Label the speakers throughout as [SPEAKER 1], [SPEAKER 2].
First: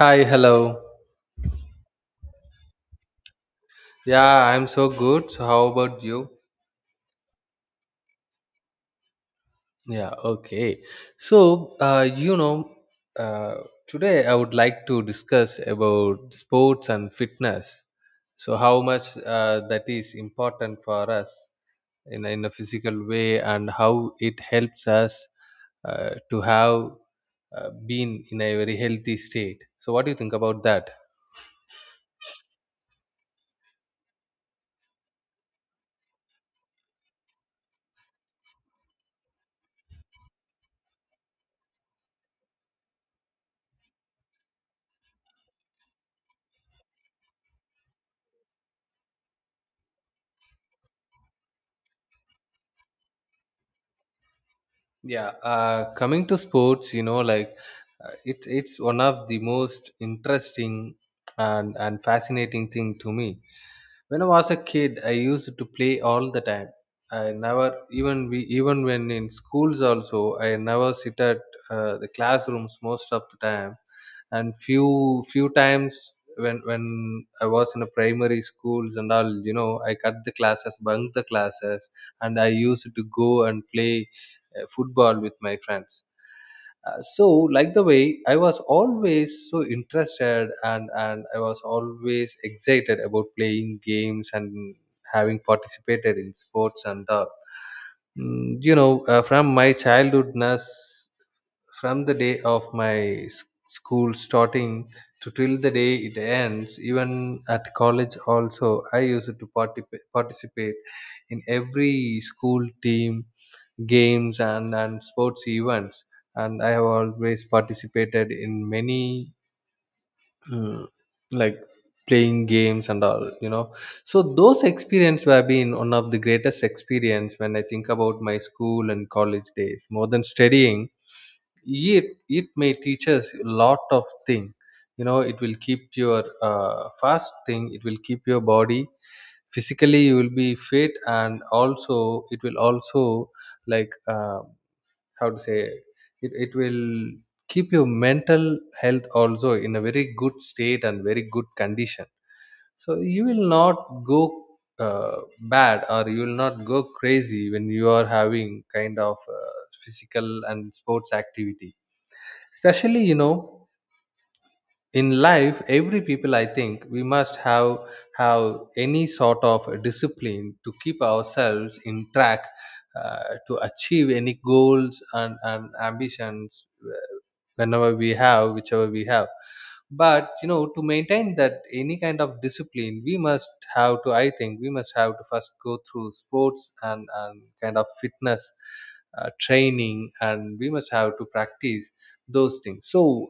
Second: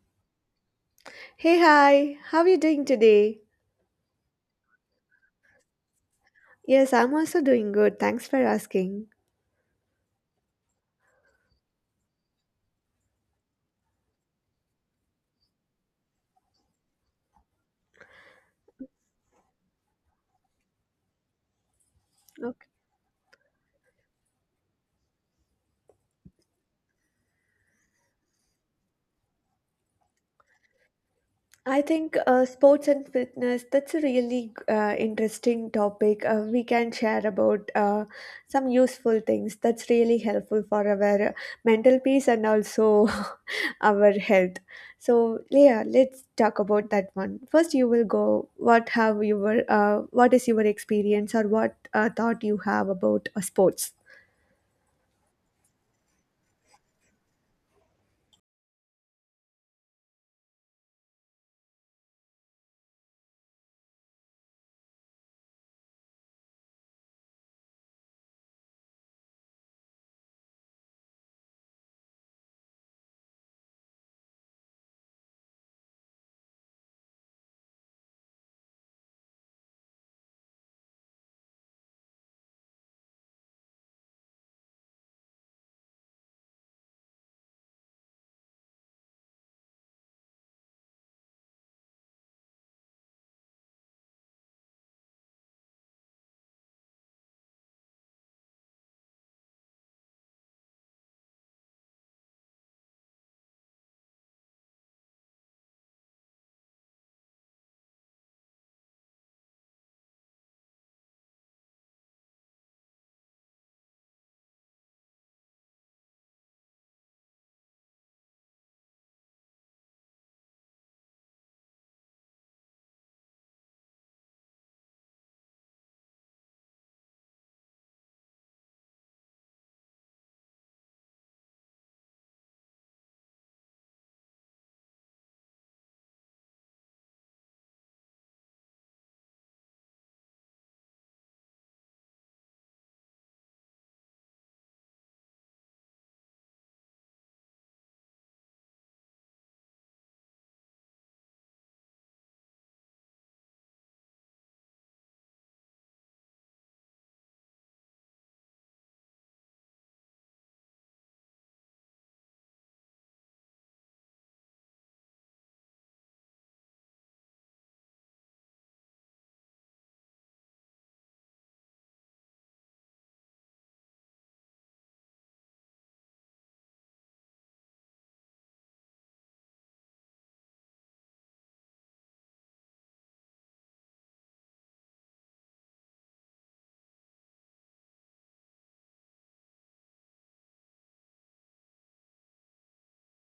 [SPEAKER 1] Hi, hello.
[SPEAKER 2] Hey, hi, how are you doing today?
[SPEAKER 1] Yeah, I'm so good. So, how about you?
[SPEAKER 2] Yes, I'm also doing good. Thanks for asking.
[SPEAKER 1] Yeah, okay. So, uh, you know, uh, Today I would like to discuss about sports and fitness. So, how much that is important for us in a
[SPEAKER 2] Okay.
[SPEAKER 1] physical way and how it helps us to have been in a very healthy state. So, what do you think about that?
[SPEAKER 2] I think sports and fitness, that's a really interesting topic. We can share about some useful things that's really helpful for our mental peace and also our health. So, yeah, let's talk about that one. First, you will go, what is your experience or what thought you have about sports?
[SPEAKER 1] Yeah, coming to sports, you know, like it's one of the most interesting and fascinating thing to me. When I was a kid, I used to play all the time. I never even when in schools also, I never sit at the classrooms most of the time. And few times when I was in a primary schools and all, you know, I cut the classes, bunk the classes, and I used to go and play football with my friends. So like the way I was always so interested and I was always excited about playing games and having participated in sports and all. You know, from my childhoodness, from the day of my s- school starting to till the day it ends, even at college also, I used to participate in every school team games and sports events, and I have always participated in many, mm, like, playing games and all, you know. So those experience have been one of the greatest experience when I think about my school and college days more than studying. It may teach us a lot of thing, you know. It will keep your fast thing, it will keep your body physically, you will be fit, and also it will also, like, how to say, it will keep your mental health also in a very good state and very good condition. So you will not go uh, bad, or you will not go crazy when you are having kind of physical and sports activity, especially, you know. In life every people I think we must have any sort of discipline to keep ourselves in track, to achieve any goals and ambitions, whenever we have, whichever we have. But you know, to maintain that any kind of discipline we must have to, I think we must have to first go through sports and kind of fitness training, and we must have to practice those things. So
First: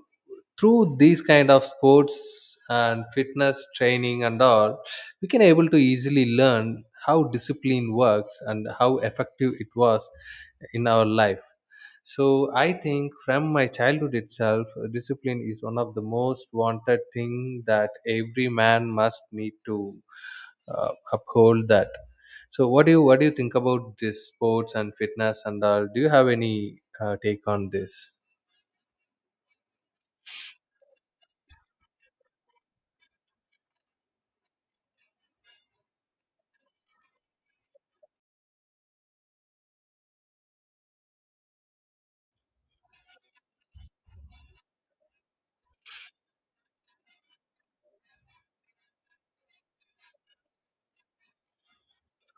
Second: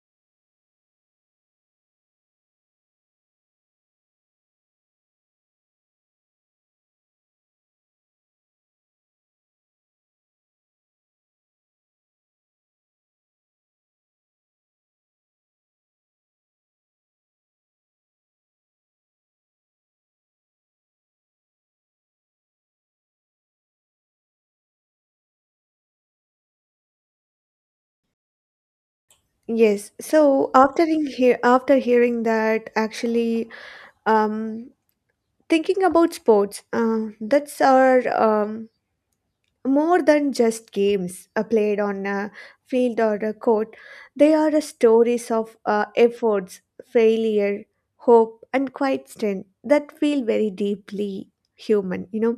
[SPEAKER 1] through these kind of sports and fitness training and all, we can able to easily learn how discipline works and how effective it was in our life. So I think from my childhood itself, discipline is one of the most wanted thing that every man must need to uphold. That. So what do you think about this sports and fitness and all? Do you have any take on this?
[SPEAKER 2] Yes. So after hearing that, actually, um, thinking about sports, that's are more than just games played on a field or a court. They are stories of efforts, failure, hope, and quiet strength that feel very deeply human. You know,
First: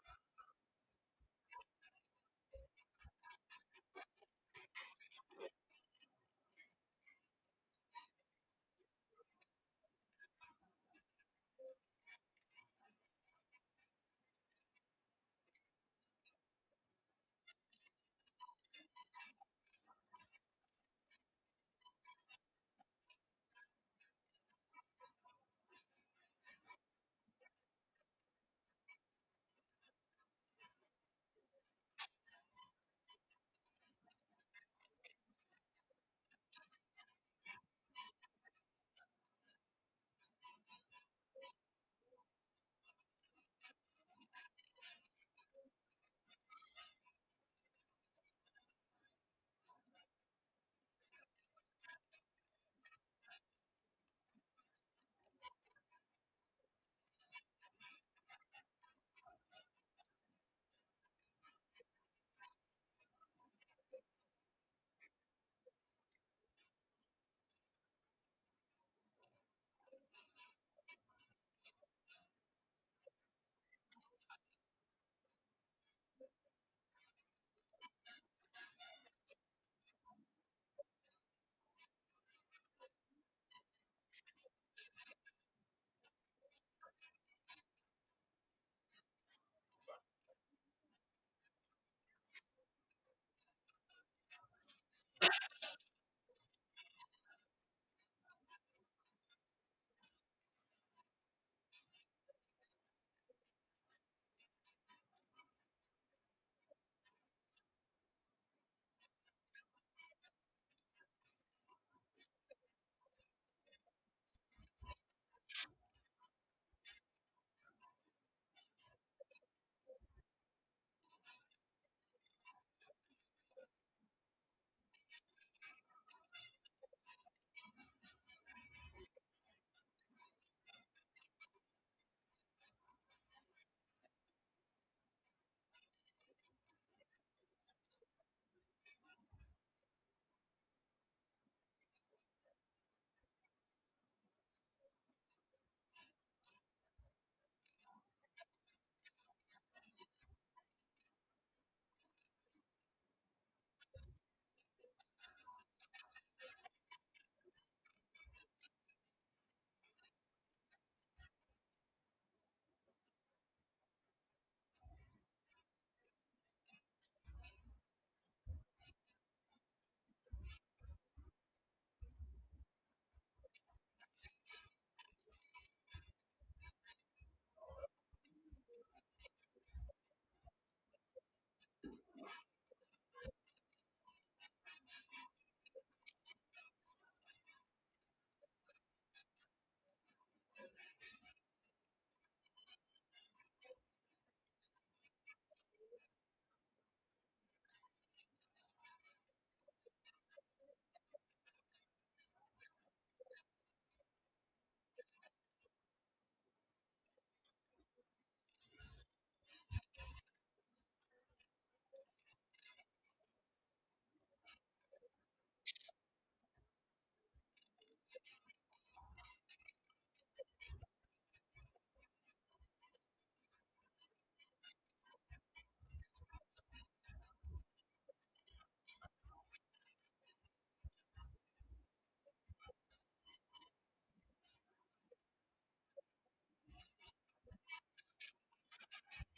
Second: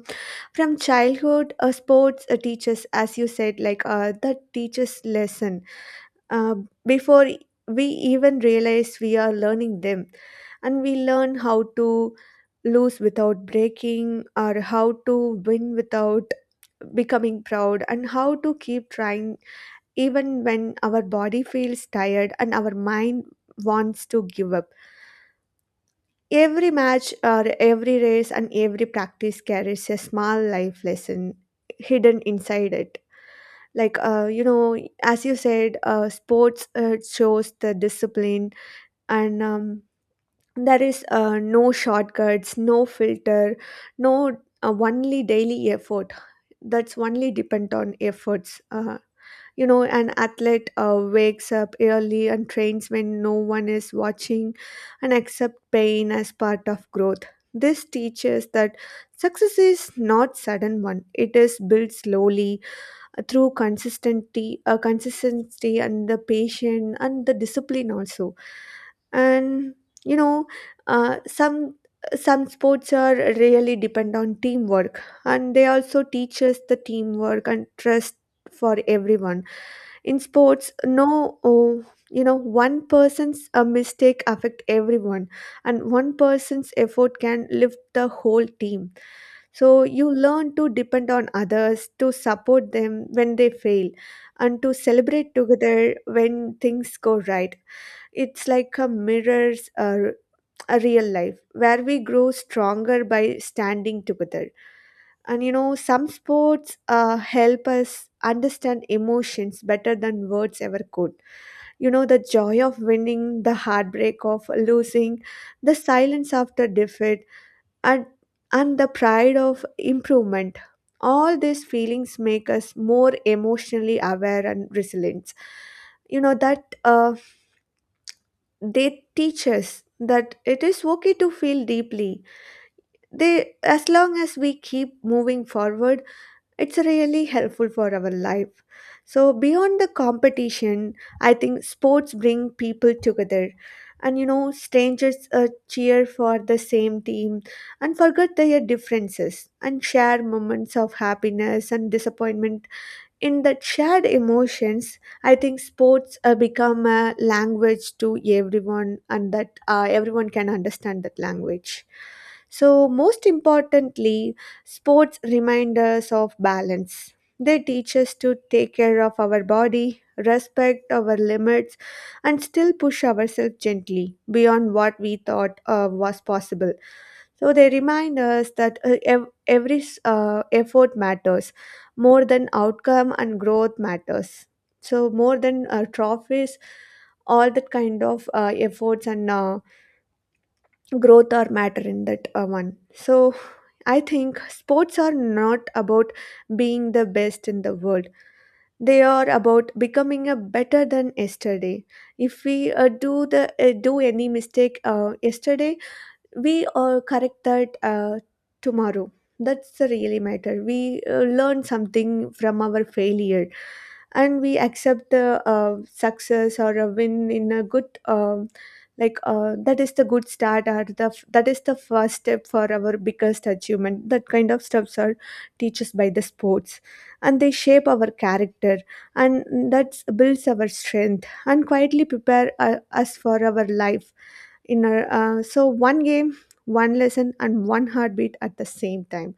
[SPEAKER 2] from childhood, sports teaches, as you said, like that teaches lesson uh, before we even realize we are learning them. And we learn how to lose without breaking, or how to win without becoming proud, and how to keep trying even when our body feels tired and our mind wants to give up. Every match, or every race, and every practice carries a small life lesson hidden inside it, like, you know, as you said, sports shows the discipline and, there is no shortcuts, no filter, no only daily effort. That's only depend on efforts. You know, an athlete wakes up early and trains when no one is watching, and accept pain as part of growth. This teaches that success is not sudden one, it is built slowly through consistency, and the patience and the discipline also. And you know, uh, some some sports are really depend on teamwork, and they also teach us the teamwork and trust for everyone in sports. No oh, You know, one person's mistake affect everyone, and one person's effort can lift the whole team. So you learn to depend on others, to support them when they fail, and to celebrate together when things go right. It's like a mirrors a real life, where we grow stronger by standing together. And you know, some sports help us understand emotions better than words ever could. You know, the joy of winning, the heartbreak of losing, the silence after defeat, and and the pride of improvement. All these feelings make us more emotionally aware and resilient. You know that, they teach us that it is okay to feel deeply, they, as long as we keep moving forward. It's really helpful for our life. So beyond the competition, I think sports bring people together. And you know, strangers cheer for the same team and forget their differences and share moments of happiness and disappointment. In that shared emotions, I think sports become a language to everyone, and that everyone can understand that language. So most importantly, sports remind us of balance. They teach us to take care of our body, respect our limits, and still push ourselves gently beyond what we thought was possible. So they remind us that, effort matters more than outcome, and growth matters. So more than trophies, all that kind of efforts and growth are matter in that one. So I think sports are not about being the best in the world, they are about becoming a better than yesterday. If we do any mistake yesterday, we correct that tomorrow. That's the really matter. We learn something from our failure, and we accept the success or a win in a good, that is the good start, or the that is the first step for our biggest achievement. That kind of steps are teaches by the sports, and they shape our character, and that builds our strength and quietly prepare us for our life inner. So one game, one lesson, and one heartbeat at the same time.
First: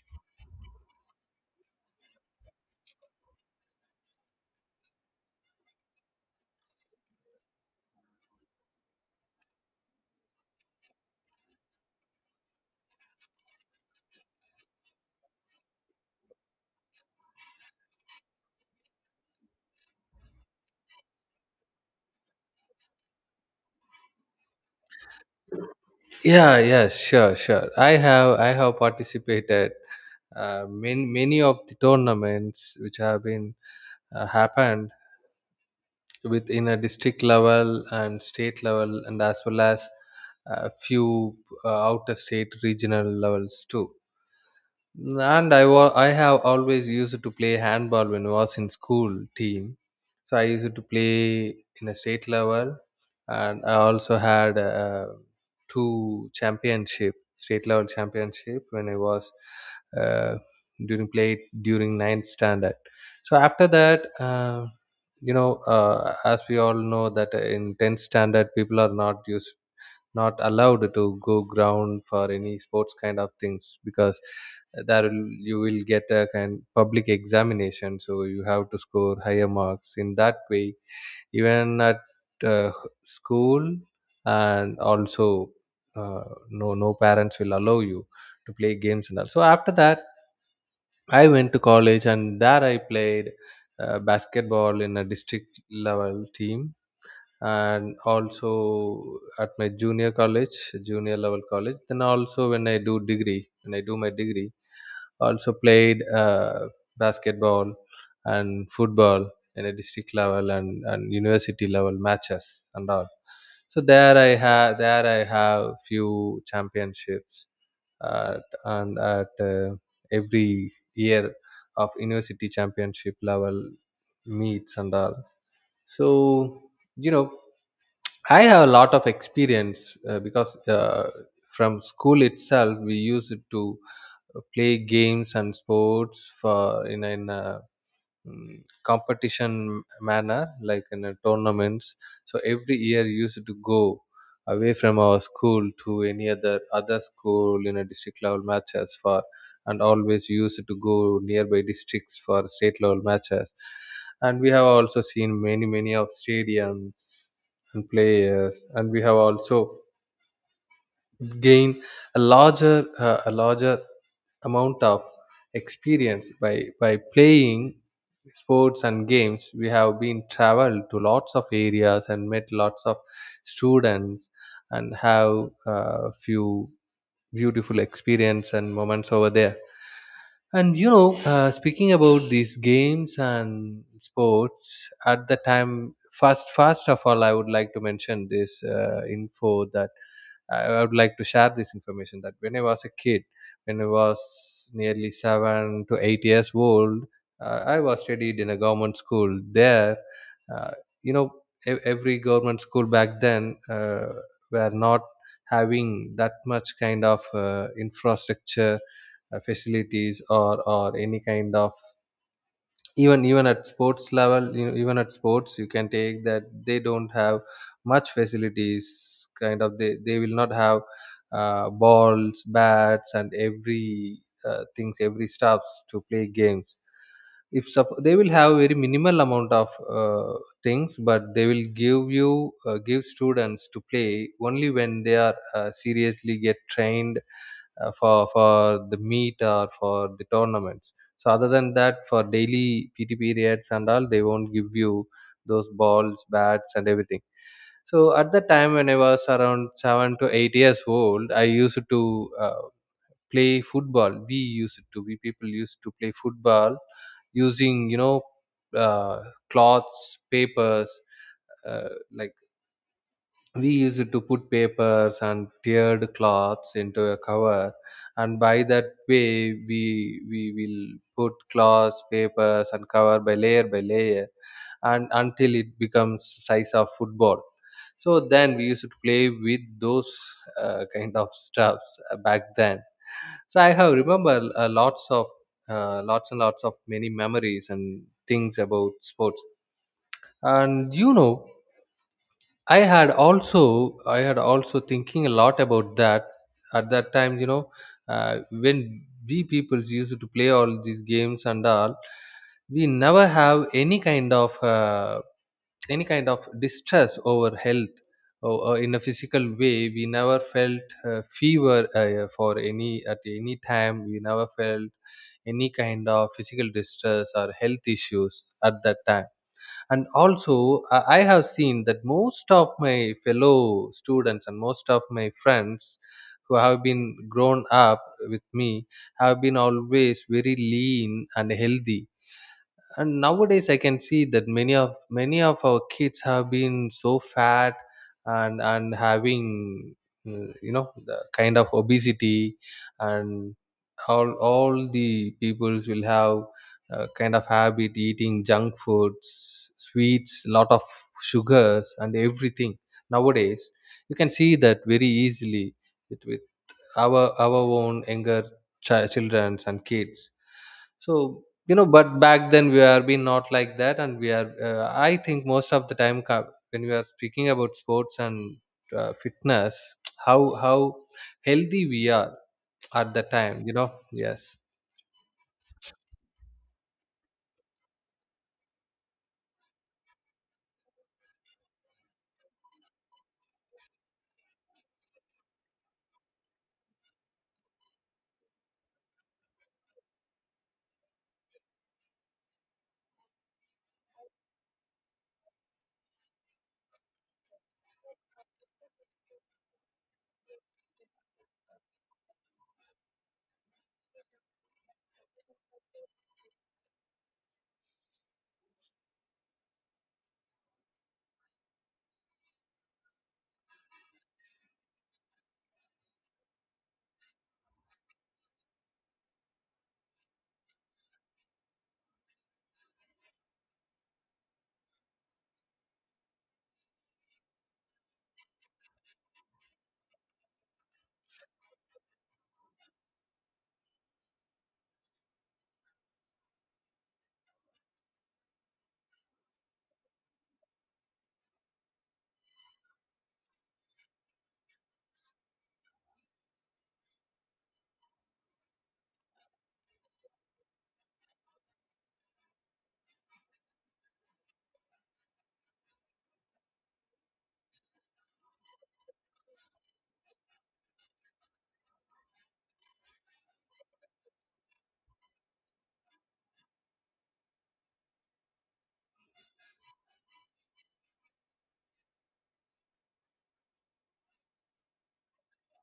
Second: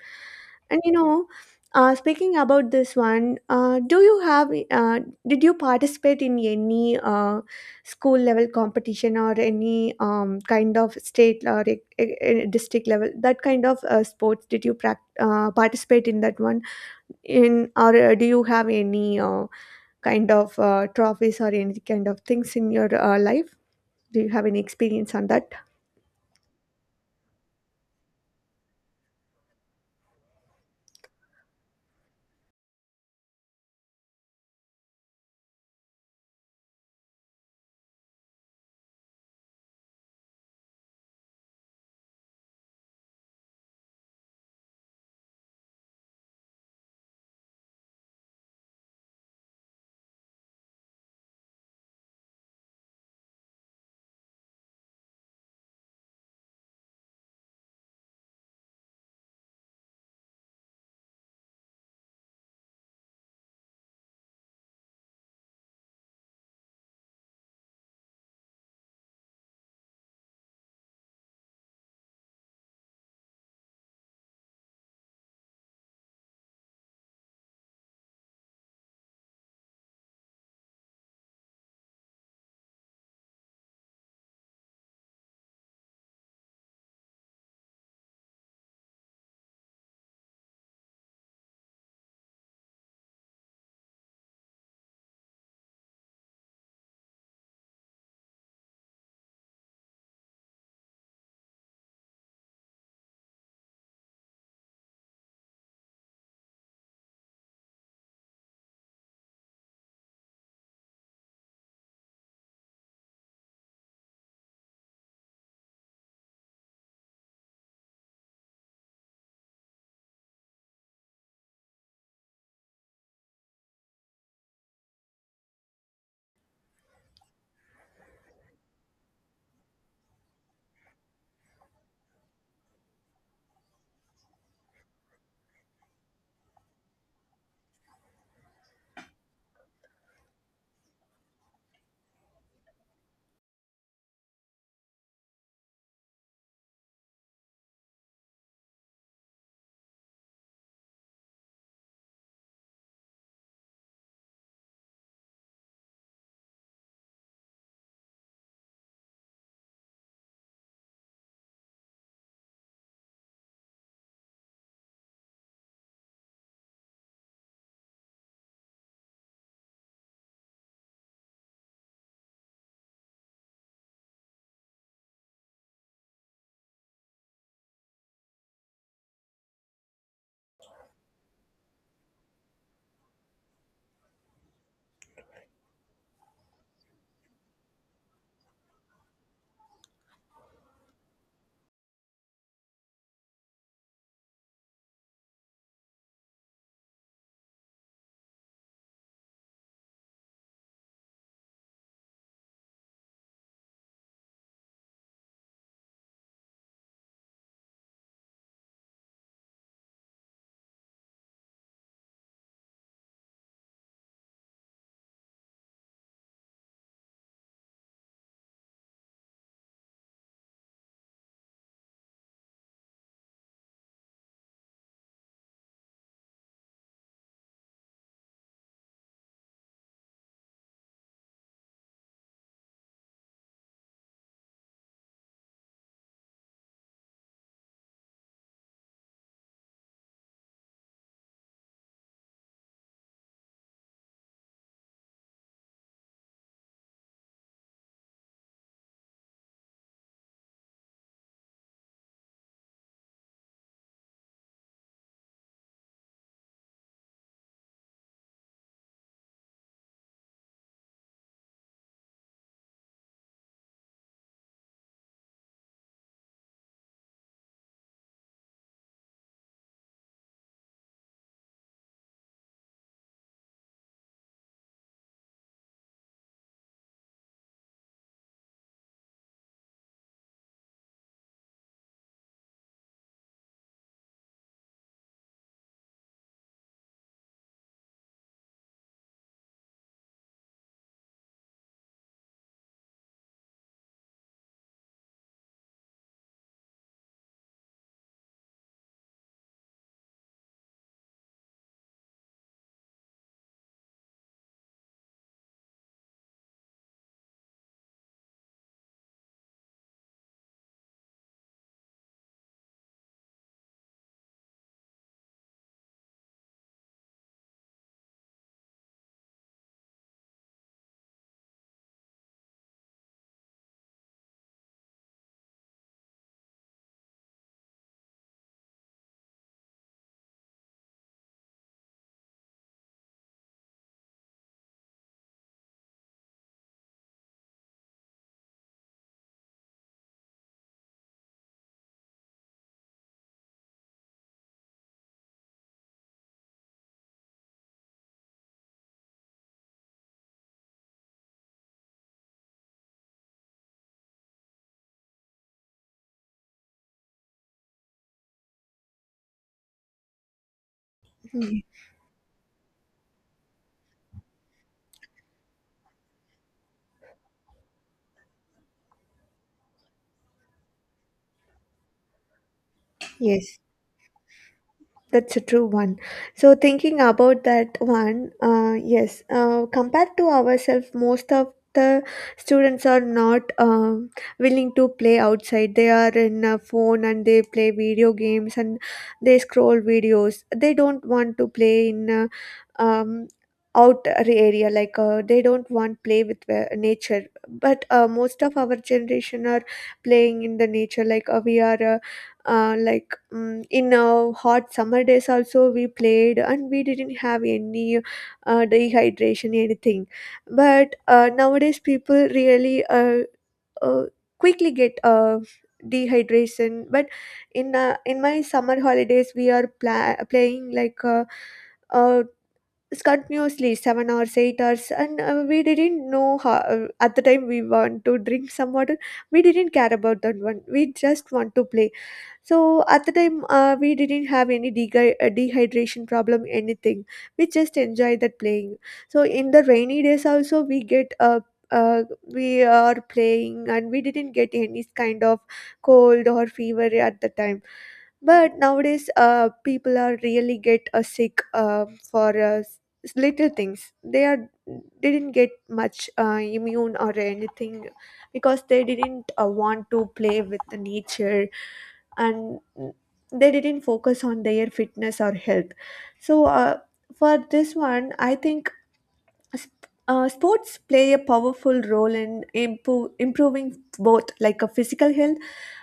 [SPEAKER 2] And you know, speaking about this one, do you have, did you participate in any school level competition, or any kind of state or district level? That kind of sports, did you prac participate in that one in? Or do you have any kind of trophies or any kind of things in your life? Do you have any experience on that?
[SPEAKER 1] Yeah, yes, sure. I have participated many of the tournaments which have been happened within a district level and state level, and as well as a few outer state regional levels too. And I have always used to play handball when I was in school team. So I used to play in a state level, and I also had two championship state level championship when I was uh, during 9th standard. So after that, as we all know that in 10th standard people are not allowed to go ground for any sports kind of things, because you will get a kind public examination, so you have to score higher marks in that way, even at uh, school, and also, uh, no parents will allow you to play games and all. So after that I went to college, and there I played basketball in a district level team, and also at my junior level college. Then also, when I do my degree, also played basketball and football in a district level and university level matches and all. So there I have few championships at every year of university championship level meets and all. So you know, I have a lot of experience, because from school itself we used it to play games and sports for competition manner, like in a tournaments. So every year we used to go away from our school to any other school in a district level matches for, and always used to go nearby districts for state level matches. And we have also seen many of stadiums and players, and we have also gain a larger amount of experience by playing sports and games. We have been traveled to lots of areas and met lots of students, and have a few beautiful experience and moments over there. And you know, speaking about these games and sports, at the time, first of all, I would like to mention this info, that I would like to share this information that when I was a kid, when I was nearly 7 to 8 years old, I was studied in a government school. There, uh, you know, every government school back then were not having that much kind of infrastructure facilities or any kind of, even at sports level, you know, even at sports you can take that they don't have much facilities kind of. They will not have balls, bats, and every things, every stuffs to play games. If sup- They will have very minimal amount of things, but they will give you give students to play only when they are seriously get trained for the meet or for the tournaments. So other than that, for daily PT periods and all, they won't give you those balls, bats, and everything. So at the time when I was around 7 to 8 years old, I used to play football. We people used to play football using, you know, uh, cloths, papers, like, we used to put papers and teared cloths into a cover, and by that way we will put cloths, papers, and cover by layer by layer, and until it becomes size of football. So then we used to play with those kind of stuffs back then. So I have remember lots and lots of many memories and things about sports. And you know, I had also thinking a lot about that at that time. You know, when we people used to play all these games and all, we never have any kind of distress over health or in a physical way. We never felt fever for any at any time. We never felt any kind of physical distress or health issues at that time. And also I have seen that most of my fellow students and most of my friends who have been grown up with me have been always very lean and healthy. And nowadays I can see that many of our kids have been so fat and having, you know, the kind of obesity, and all the peoples will have kind of habit eating junk foods, sweets, lot of sugars and everything nowadays. You can see that very easily with our own younger children and kids. So you know, but back then we are been not like that, and we are, I think most of the time when we are speaking about sports and fitness, how healthy we are at the
[SPEAKER 2] Yes,
[SPEAKER 1] time, you know. Yes.
[SPEAKER 2] that's a true one. So thinking about that one, yes, compared to ourselves, most of the students are not willing to play outside. They are in a phone and they play video games and they scroll videos. They don't want to play in um, out area, like they don't want play with nature. But most of our generation are playing in the nature. Like we are. Like mm in Hot summer days also we played, and we didn't have any dehydration anything. But nowadays people really uh, quickly get dehydration. But in my summer holidays we are playing, like, uh, continuously 7 hours 8 hours, and we didn't know how, at the time we want to drink some water, we didn't care about that one, we just want to play. So at the time, we didn't have any dehydration problem, anything. We just enjoyed that playing. So in the rainy days also, we get uh, we are playing and we didn't get any kind of cold or fever at the time. But nowadays, people are really get sick little things. They didn't get much immune or anything, because they didn't want to play with the nature, and they didn't focus on their fitness or health. So for this one, I think s- sports play a powerful role in improving both like a physical health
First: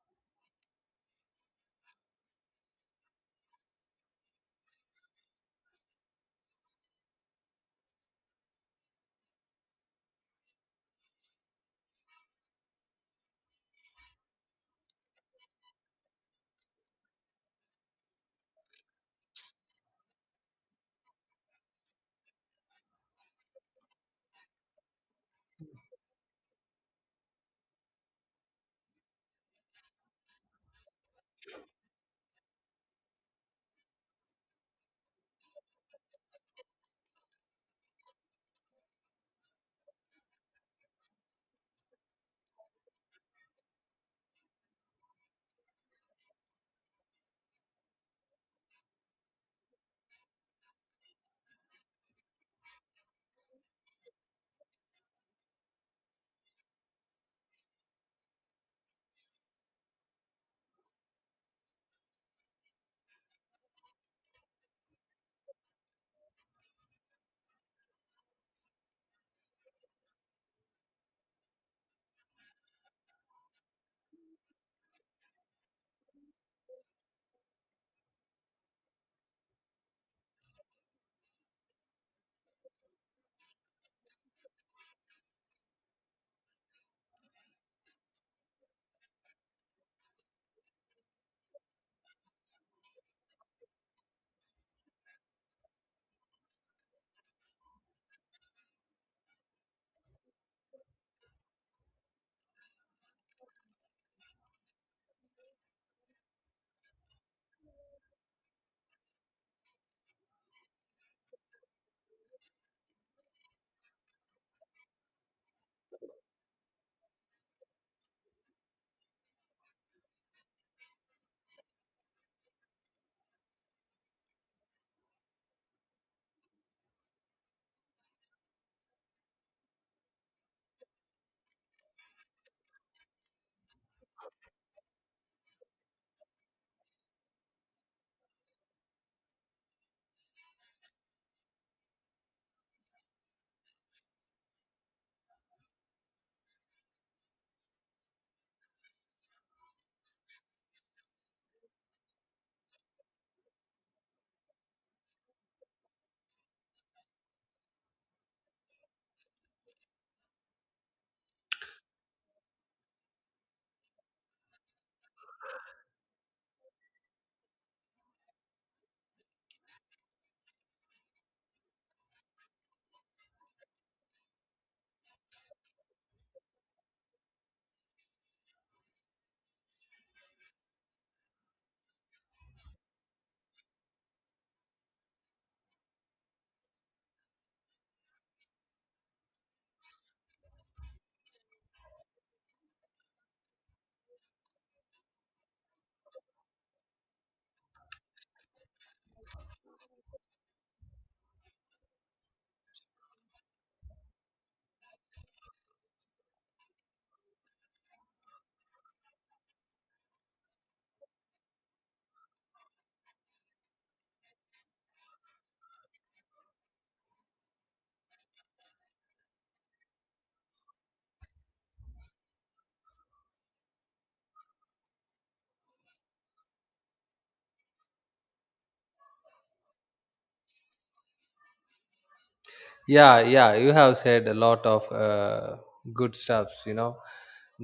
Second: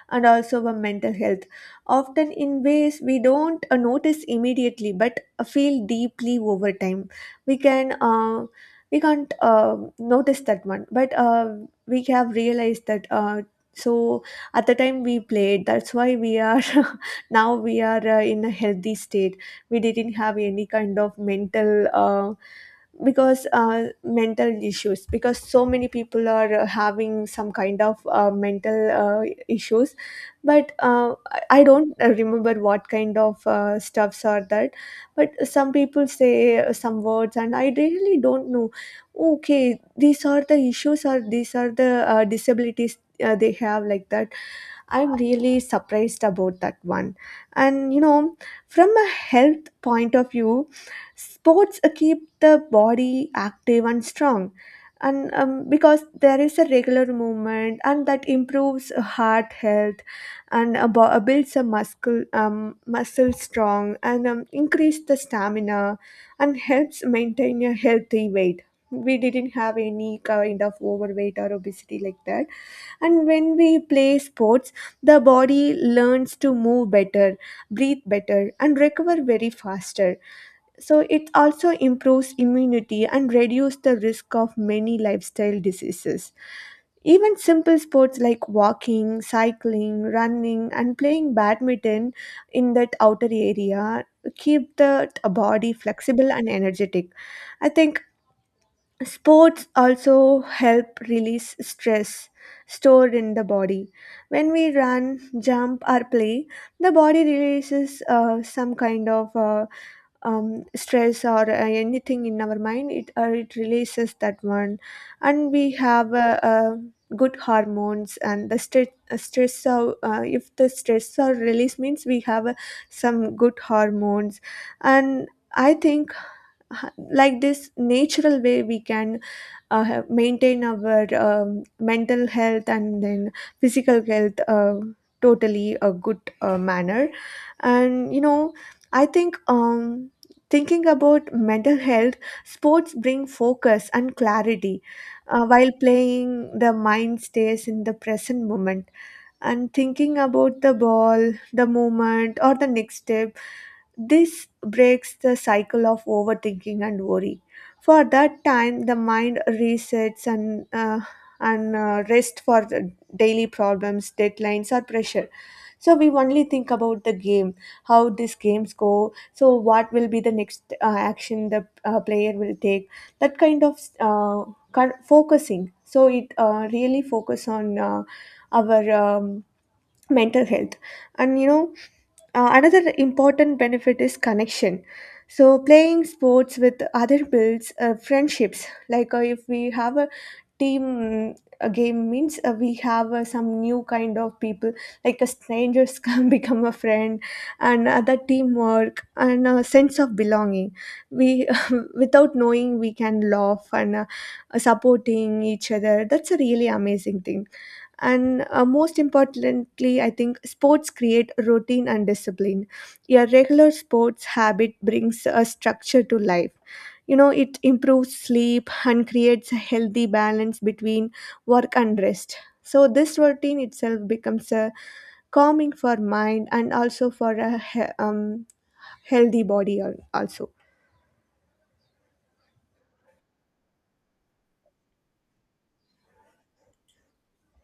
[SPEAKER 2] and also our mental health, often in ways we don't notice immediately, but feel deeply over time. We can we can't notice that one, but we have realized that. So at the time we played, that's why we are now we are in a healthy state. We didn't have any kind of mental. Because mental issues, because so many people are having some kind of mental issues. But I don't remember what kind of stuffs are that, but some people say some words and I really don't know, okay, these are the issues or these are the disabilities they have like that. I'm really surprised about that one. And you know, from a health point of view, sports keep the body active and strong. And because there is a regular movement, and that improves heart health, and builds a muscle, muscle strong, and increase the stamina, and helps maintain a healthy weight. We didn't have any kind of overweight or obesity like that. And when we play sports, the body learns to move better, breathe better, and recover very faster. So it also improves immunity and reduces the risk of many lifestyle diseases. Even simple sports like walking, cycling, running, and playing badminton in that outer area keep the body flexible and energetic. I think sports also help release stress stored in the body. When we run, jump, or play, the body releases some kind of, stress or anything in our mind. It releases that one, and we have good hormones and the stress. Stress, so if the stress or release means we have some good hormones, and I think like this natural way, we can have maintain our mental health and then physical health totally a good manner. And you know, I think, thinking about mental health, sports bring focus and clarity. While playing, the mind stays in the present moment, and thinking about the ball, the moment, or the next step. This breaks the cycle of overthinking and worry. For that time, the mind resets and rest for the daily problems, deadlines, or pressure. So we only think about the game, how these games go. So what will be the next action the player will take? That kind of kind focusing. So it really focus on our mental health and another important benefit is connection. So playing sports with other builds friendships. Like if we have a team game means we have some new kind of people like a strangers can become a friend and other teamwork and a sense of belonging. We without knowing we can laugh and supporting each other, that's a really amazing thing. And most importantly I think sports create routine and discipline. Your regular sports habit brings a structure to life, you know. It improves sleep and creates a healthy balance between work and rest. So this routine itself becomes a calming for mind and also for a healthy body also.
[SPEAKER 1] Yeah, yeah, you have said a lot of good stuffs, you know,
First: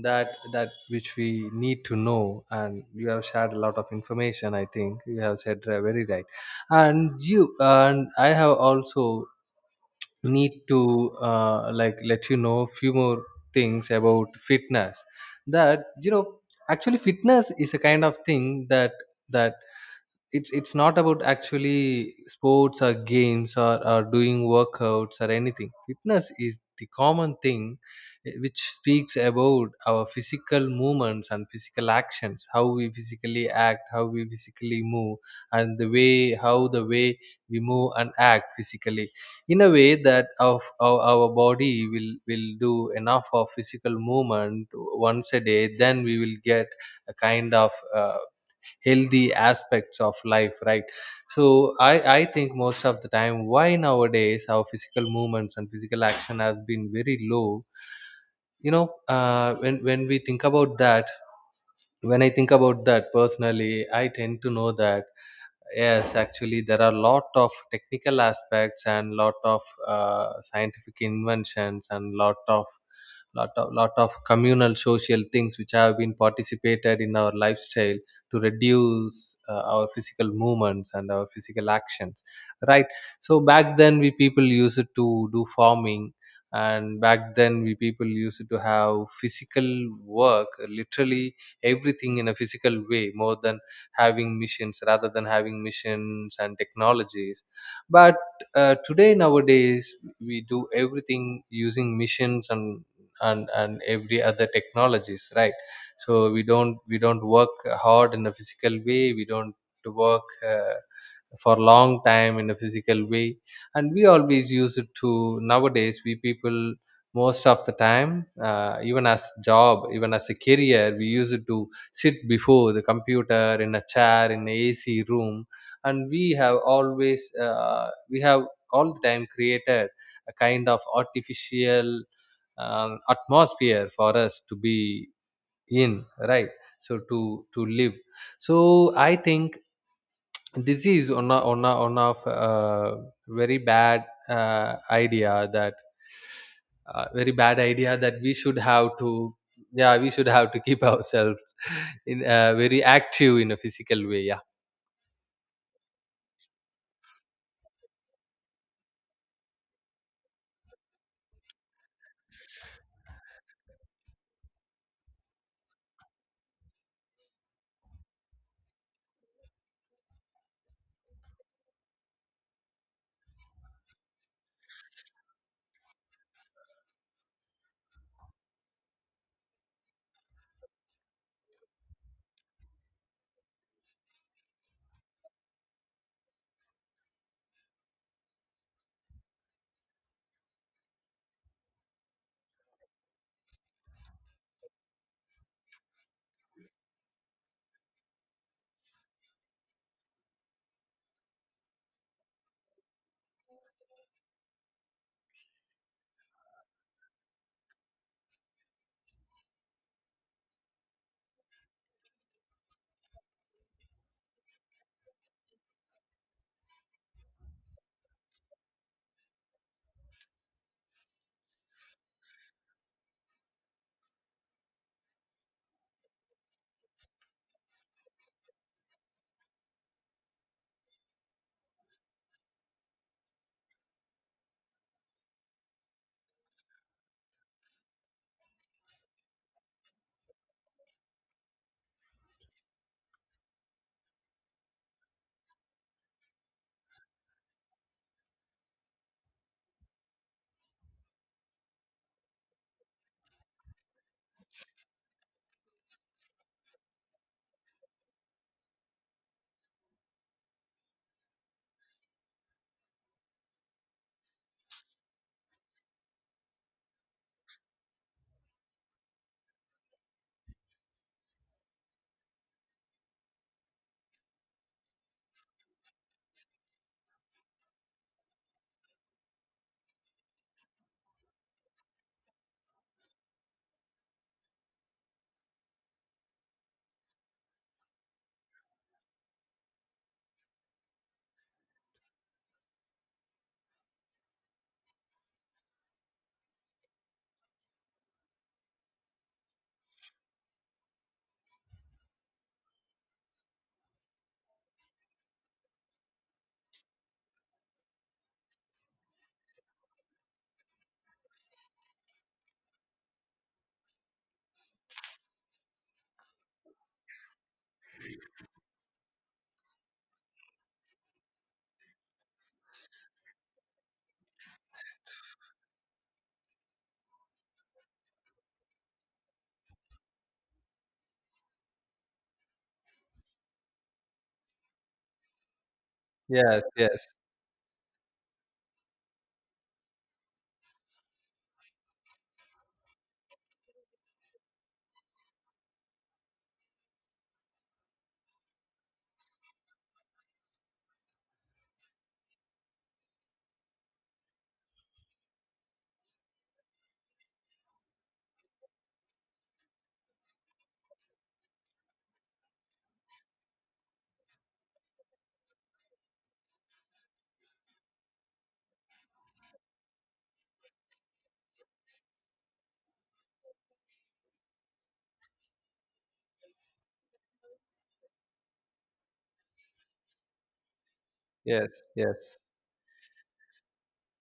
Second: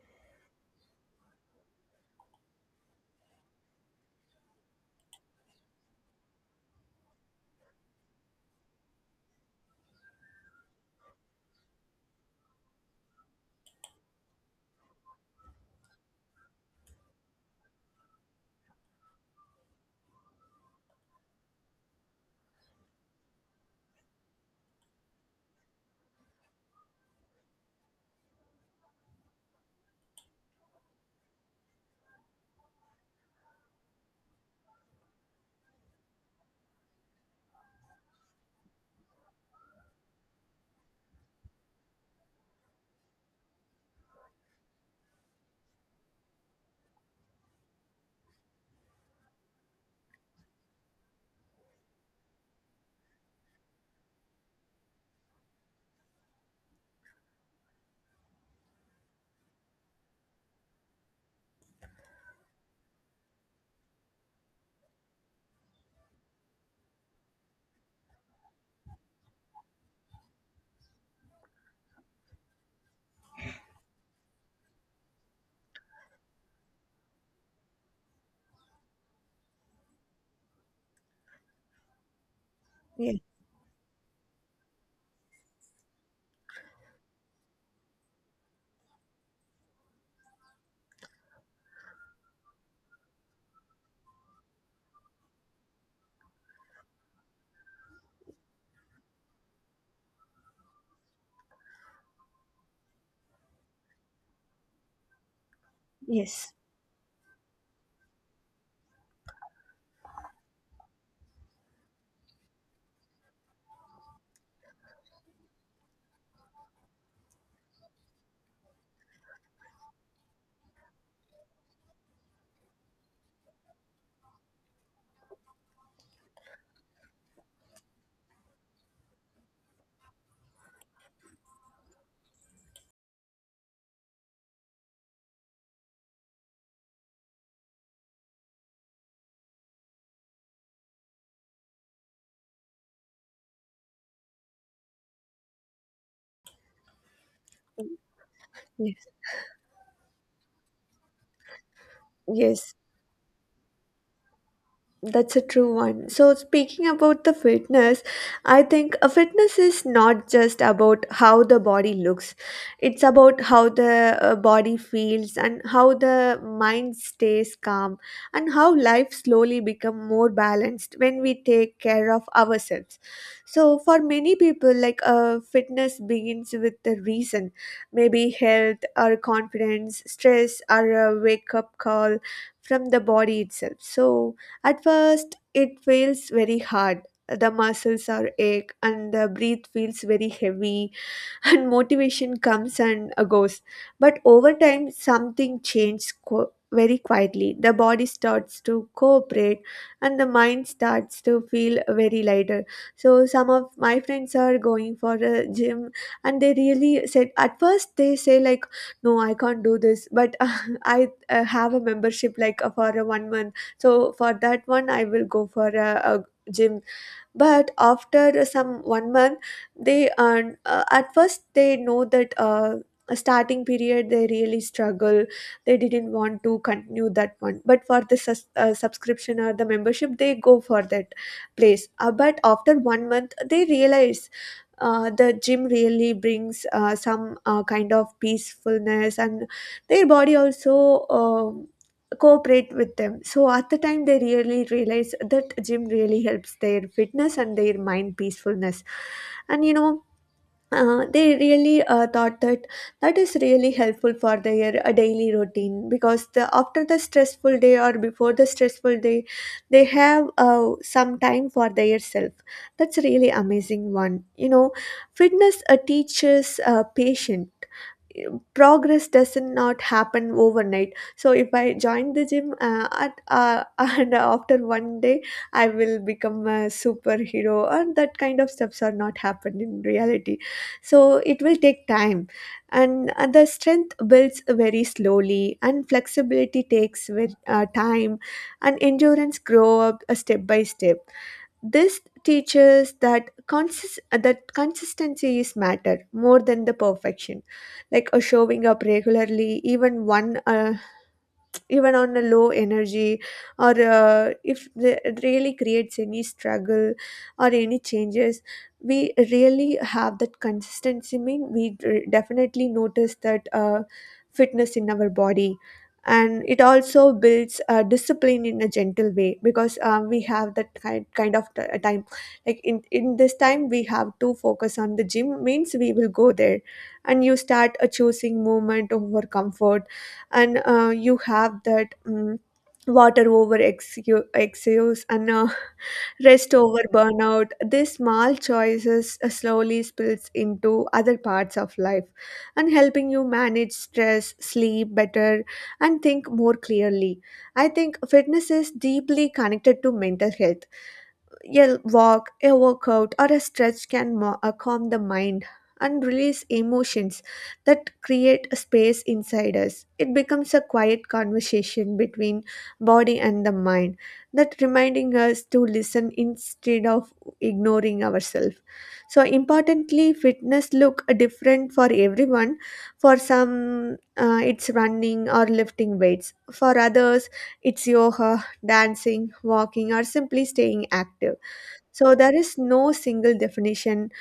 [SPEAKER 1] that which we need to know, and you have shared a lot of information. I think you have said very right, and you, and I have also need to, like, let you know few more things about fitness. That, you know, actually fitness is a kind of thing that it's not about actually sports or games or doing workouts or anything. Fitness is the common thing, eh, which speaks about our physical movements and physical actions, how we physically act, how we physically move. And the way how the way we move and act physically in a way that of our body will do enough of physical movement once a day, then we will get a kind of healthy aspects of life, right? So i I think most of the time, why nowadays our physical movements and physical action has been very low, you know, when we think about that When I think about that personally, I tend to know that yes, actually, there are lot of technical aspects and lot of scientific inventions and lot of communal social things which have been participated in our lifestyle to reduce our physical movements and our physical actions. Right.
[SPEAKER 2] Yeah.
[SPEAKER 1] So back then, we people used to do farming, and back then we people used to have physical work, literally everything in a physical way, more than having missions, rather than having missions and technologies. But today, nowadays, we do everything using missions and every other technologies, right? So we
[SPEAKER 2] Yes,
[SPEAKER 1] don't we don't work hard in a physical way, we don't work uh, for long time in a physical way. And we always use it to, nowadays we people most of the time, even as job, even as a career, we use it to sit before the computer in a chair in a ac room. And we have always we have all the time created a kind of artificial atmosphere for us to be in, right? So to live. So I think this is one of very bad idea that very bad idea that we should have
[SPEAKER 2] yes,
[SPEAKER 1] to, yeah, we should have to keep ourselves in
[SPEAKER 2] yes.
[SPEAKER 1] very active in a physical way, yeah.
[SPEAKER 2] That's a true one. So, speaking about the fitness, I think a fitness is not just about how the body looks, it's about how the body feels and how the mind stays calm and how life slowly become more balanced when we take care of ourselves. So, for many people, like fitness begins with the reason, maybe health or confidence, stress, or a wake up call from the body itself. So, at first, it feels very hard. The muscles are ache and the breath feels very heavy and motivation comes and goes. But over time, something changes very quietly. The body starts to cooperate and the mind starts to feel very lighter. So some of my friends are going for a gym and they really said at first they say like no I can't do this, but I have a membership like for a 1 month, so for that one I will go for a gym. But after some 1 month, they earn at first they know that a starting period they really struggle. They didn't want to continue that one, but for the subscription or the membership they go for that place. But after 1 month they realize the gym really brings some kind of peacefulness, and their body also cooperate with them. So at the time, they really realize that gym really helps their fitness and their mind peacefulness. And you know, they really thought that that is really helpful for their daily routine, because the after the stressful day or before the stressful day, they have some time for their self. That's really amazing one. You know, fitness teaches patience. Progress does not happen overnight, so if I join the gym and after 1 day I will become a superhero, and that kind of steps are not happened in reality. So it will take time, and the strength builds very slowly and flexibility takes with time and endurance grow up step by step. This teaches that that consistency is matter more than the perfection. Like showing up regularly, even one even on a low energy or if the, it really creates any struggle or any changes, we really have that consistency mean we definitely notice that fitness in our body. And it also builds discipline in a gentle way, because we have that kind of time, like in this time we have to focus on the gym means we will go there. And you start choosing movement over comfort, and you have that water over excuse, and rest
[SPEAKER 1] Yes,
[SPEAKER 2] over
[SPEAKER 1] yes,
[SPEAKER 2] burnout. These small choices slowly spills into other parts of life and helping you manage stress, sleep better, and think more clearly. I think fitness is deeply connected to mental health. A walk, a workout, or a stretch can calm the mind and release emotions that create a space inside us. It becomes a quiet conversation between body and the mind, that reminding us to listen instead of ignoring ourselves. So importantly, fitness look different for everyone. For some, it's running or lifting weights. For others, it's yoga, dancing, walking, or simply staying active.
[SPEAKER 1] yes,
[SPEAKER 2] So there
[SPEAKER 1] yes,
[SPEAKER 2] is no single definition,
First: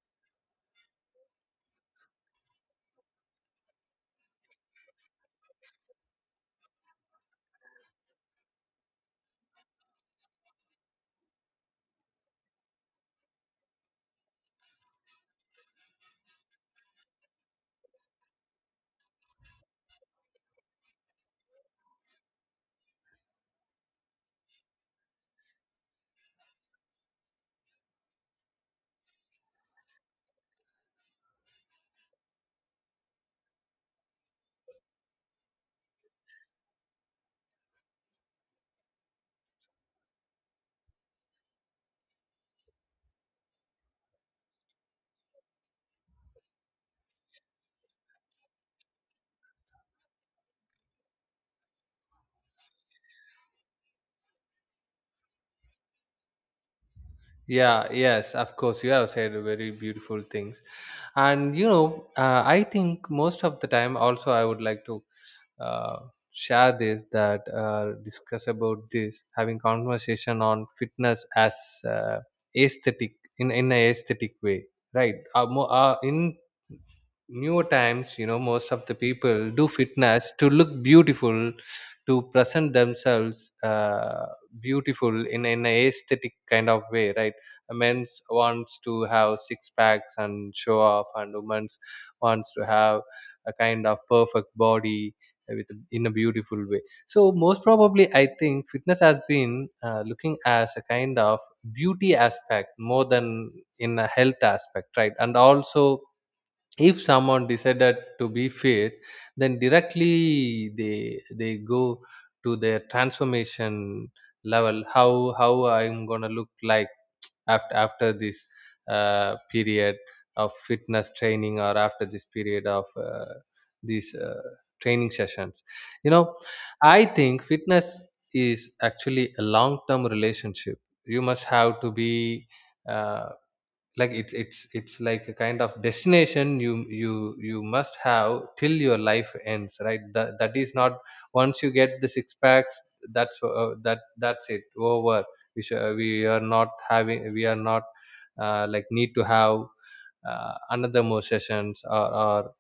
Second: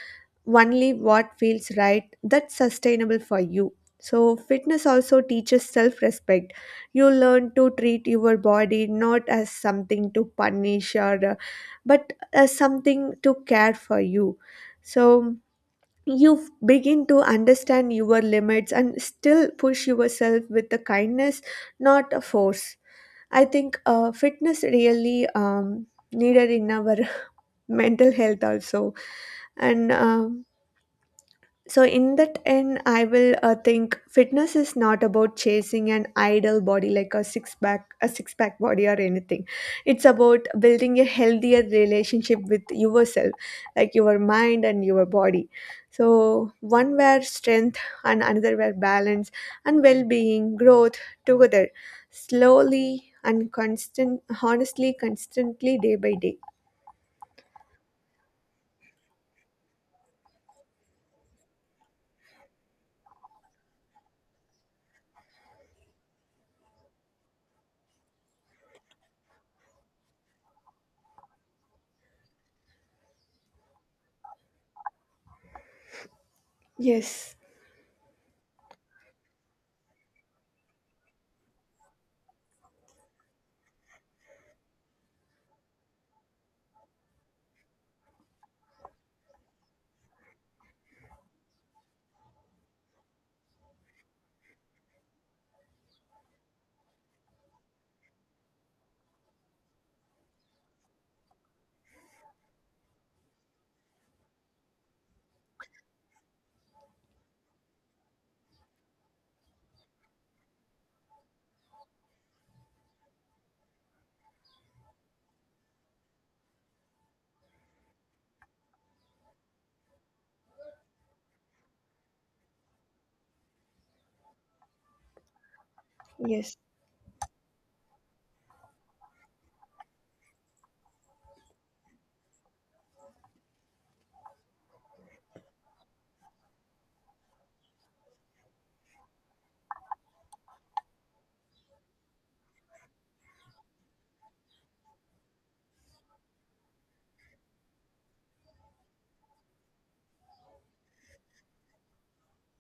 [SPEAKER 2] only what feels right that's sustainable for you. So fitness also teaches self-respect. You learn to treat your body not as something to punish or but as something to care for you. So you begin to understand your limits and still push yourself with the kindness, not a force. I think fitness really needed in our mental health also. And so in that end I will think fitness is not about chasing an ideal body, like a six pack, a six pack body or anything. It's about building a healthier relationship with yourself, like your mind and your body. So one where strength and another where balance and well-being growth together, slowly and constant, honestly constantly, day by day.
[SPEAKER 1] yeah, yes, of course. You have said very beautiful things. And you know, I think most of the time also I would like to uh, share this, that discuss about this, having conversation on fitness as uh, aesthetic, in a aesthetic way, right? In
[SPEAKER 2] Yes,
[SPEAKER 1] newer times, you know, most of the people do fitness to look beautiful, to present themselves beautiful in a aesthetic kind of way, right? A men's wants to have six packs and show off, and women's wants to have a kind of perfect body, with, in a beautiful way. So most probably I think fitness has been looking as a kind of beauty aspect more than in a health aspect, right? And also, if someone decided to be fit, then directly they go to their transformation level, how I'm gonna look like after after this period of fitness training, or after this period of these training sessions, you know.
[SPEAKER 2] yes,
[SPEAKER 1] I think fitness is actually a long term relationship. You must have to be uh, like, it's like a kind of destination you you must have till your life ends, right? That, that is not, once you get the six packs, that's that's it, over. We should, we are not having we are not like need to have another more sessions, or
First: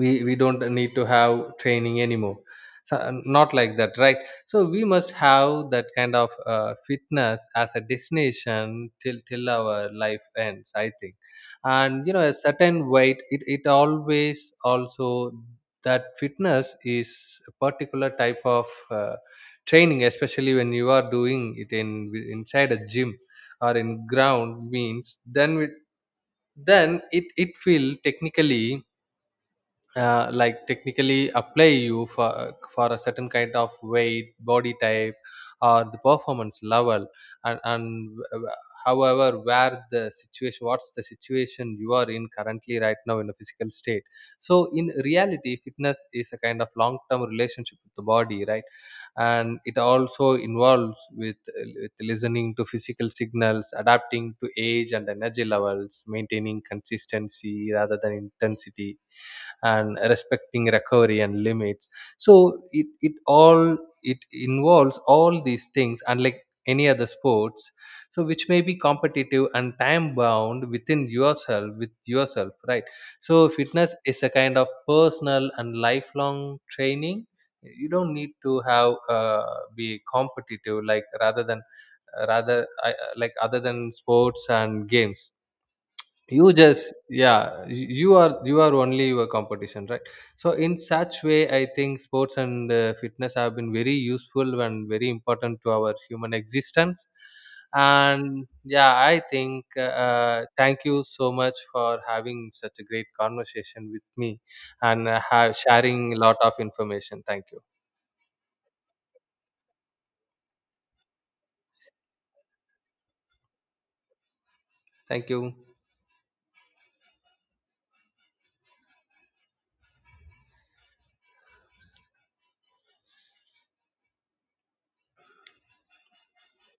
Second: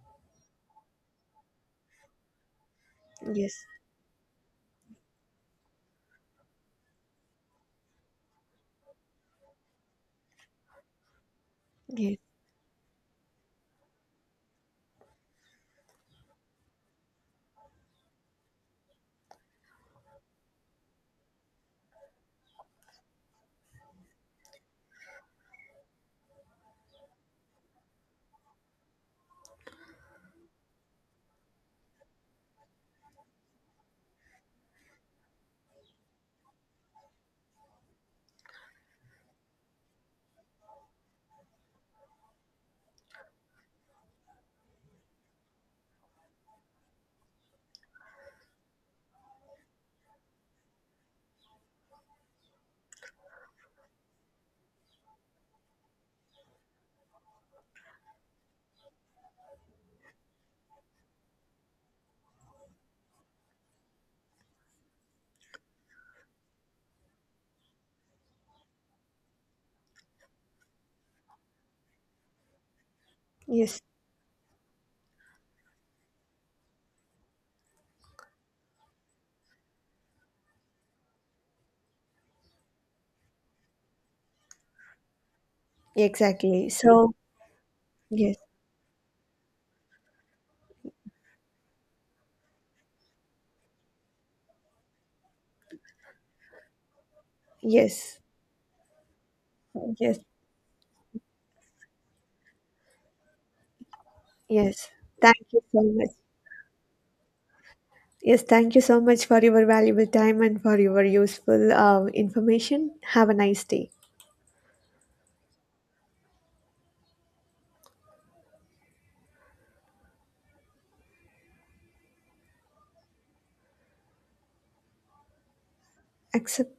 [SPEAKER 1] we don't need to have training anymore. So not
[SPEAKER 2] yes.
[SPEAKER 1] like that, right? So we must have that kind of fitness as a destination till till our life ends, I think. And you
[SPEAKER 2] Yes,
[SPEAKER 1] know, a certain weight, it always also, that fitness is a particular type of training, especially when you are doing it in inside a gym or in ground means, then with, then it will technically like technically apply you for a certain kind of weight body type or the performance level. And however where the situation, what's the situation you are in currently right now in a physical state. So in reality, fitness is a kind of long term relationship with the body, right? And it also involves with listening to physical signals, adapting to age and energy levels, maintaining consistency rather than intensity, and respecting recovery and limits. So it all, it involves all these things, unlike any other sports, so which may be competitive and time bound, within yourself, with yourself, right? So
[SPEAKER 2] yes,
[SPEAKER 1] fitness is a kind of personal and lifelong training. You don't need to have be competitive, like, rather than rather I, like, other than sports and games. You
[SPEAKER 2] exactly.
[SPEAKER 1] just,
[SPEAKER 2] So,
[SPEAKER 1] yeah, you are,
[SPEAKER 2] yes,
[SPEAKER 1] you are only your competition, right? So in such way I think sports and fitness have been very useful and very important to our human existence.
[SPEAKER 2] yes,
[SPEAKER 1] And yeah, I think
[SPEAKER 2] yes,
[SPEAKER 1] thank you so much for having such a great conversation with me,
[SPEAKER 2] yes.
[SPEAKER 1] and
[SPEAKER 2] Thank you so much.
[SPEAKER 1] sharing a lot of information. Thank you.
[SPEAKER 2] Yes, thank you so much for your valuable time and for your useful information. Have a nice day.
[SPEAKER 1] Thank you.
[SPEAKER 2] Accept.